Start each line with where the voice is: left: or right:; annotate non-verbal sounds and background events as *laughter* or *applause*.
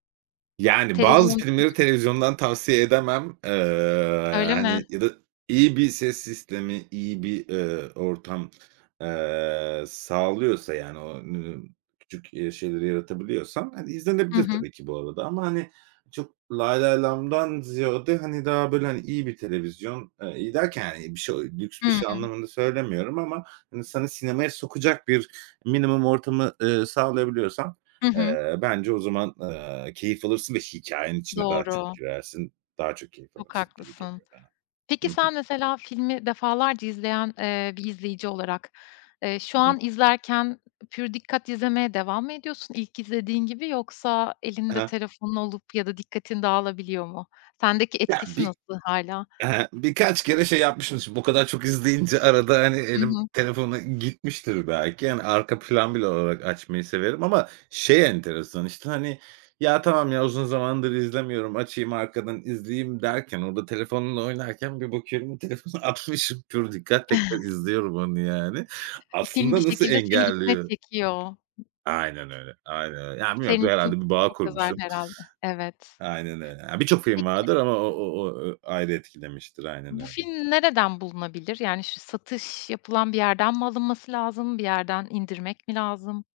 right: Yani, bazı
left: Televizyon, hı
right: filmleri
left: hı.
right: televizyondan tavsiye edemem, ııı,
left: Öyle mi?
right: hani, ya da iyi bir ses sistemi, iyi bir, ııı, ortam, ııı, sağlıyorsa, yani, o n küçük, eee, şeyleri yaratabiliyorsan, hani,
left: Hı
right: izlenebilir
left: hı.
right: tabii ki bu arada ama, hani, çok lay lay lamdan ziyade, hani, daha, böyle, hani, iyi bir televizyon, eee, iyi derken, bir şe o lüks bir şey
left: Hımm.
right: anlamında söylemiyorum ama insanı sinemaya sokacak bir minimum ortamı, ııı, sağlayabiliyorsan,
left: Hı hı.
right: eee, bence o zaman, eee, keyif alırsın ve hikâyenin içine daha çok
left: Doğru.
right: girersin, daha çok keyif
left: Çok
right: alırsın gibi
left: haklısın.
right: geliyor bana.
left: Peki,
right: Hı hı.
left: sen, mesela, filmi defalarca izleyen, eee, bir izleyici olarak, eee, şu
right: Hı hı.
left: an izlerken, pür dikkat izlemeye devam mı ediyorsun ilk izlediğin gibi, yoksa
right: Ha
left: elinde
right: ha.
left: telefonun olup ya da dikkatin dağılabiliyor mu? Sendeki
right: Ya,
left: etkisi
right: bir
left: nasıl hâlâ?
right: ehe, birkaç kere şey yapmışım şimdi bu kadar çok izleyince. Arada, hani,
left: Hı
right: elim
left: hı.
right: telefona gitmiştir belki. Hani, arka plan bile olarak açmayı severim ama şey enteresan, işte, hani, ya tamam ya, uzun zamandır izlemiyorum, açayım, arkadan izleyeyim derken orada telefonla oynarken bir bakıyorum o telefonu atmışım. Pür dikkat tekrar
left: *chuckles*
right: izliyorum onu, yani.
left: E, film bir
right: Aslında nasıl
left: şekilde seni içine
right: engelliyor?
left: çekiyor.
right: Aynen öyle. Aynen öyle. Ya, bilmiyorum,
left: Senin
right: du
left: için
right: herhâlde bir bağ
left: çok özel
right: kurmuşum.
left: herhâlde. Evet.
right: Aynen öyle. Ya, birçok film
left: Peki
right: vardır ama o o o ııı, ayrı etkilemiştir. Aynen
left: Bu
right: öyle.
left: film nereden bulunabilir, yani, şu satış yapılan bir yerden mi alınması lazım, bir yerden indirmek mi lazım?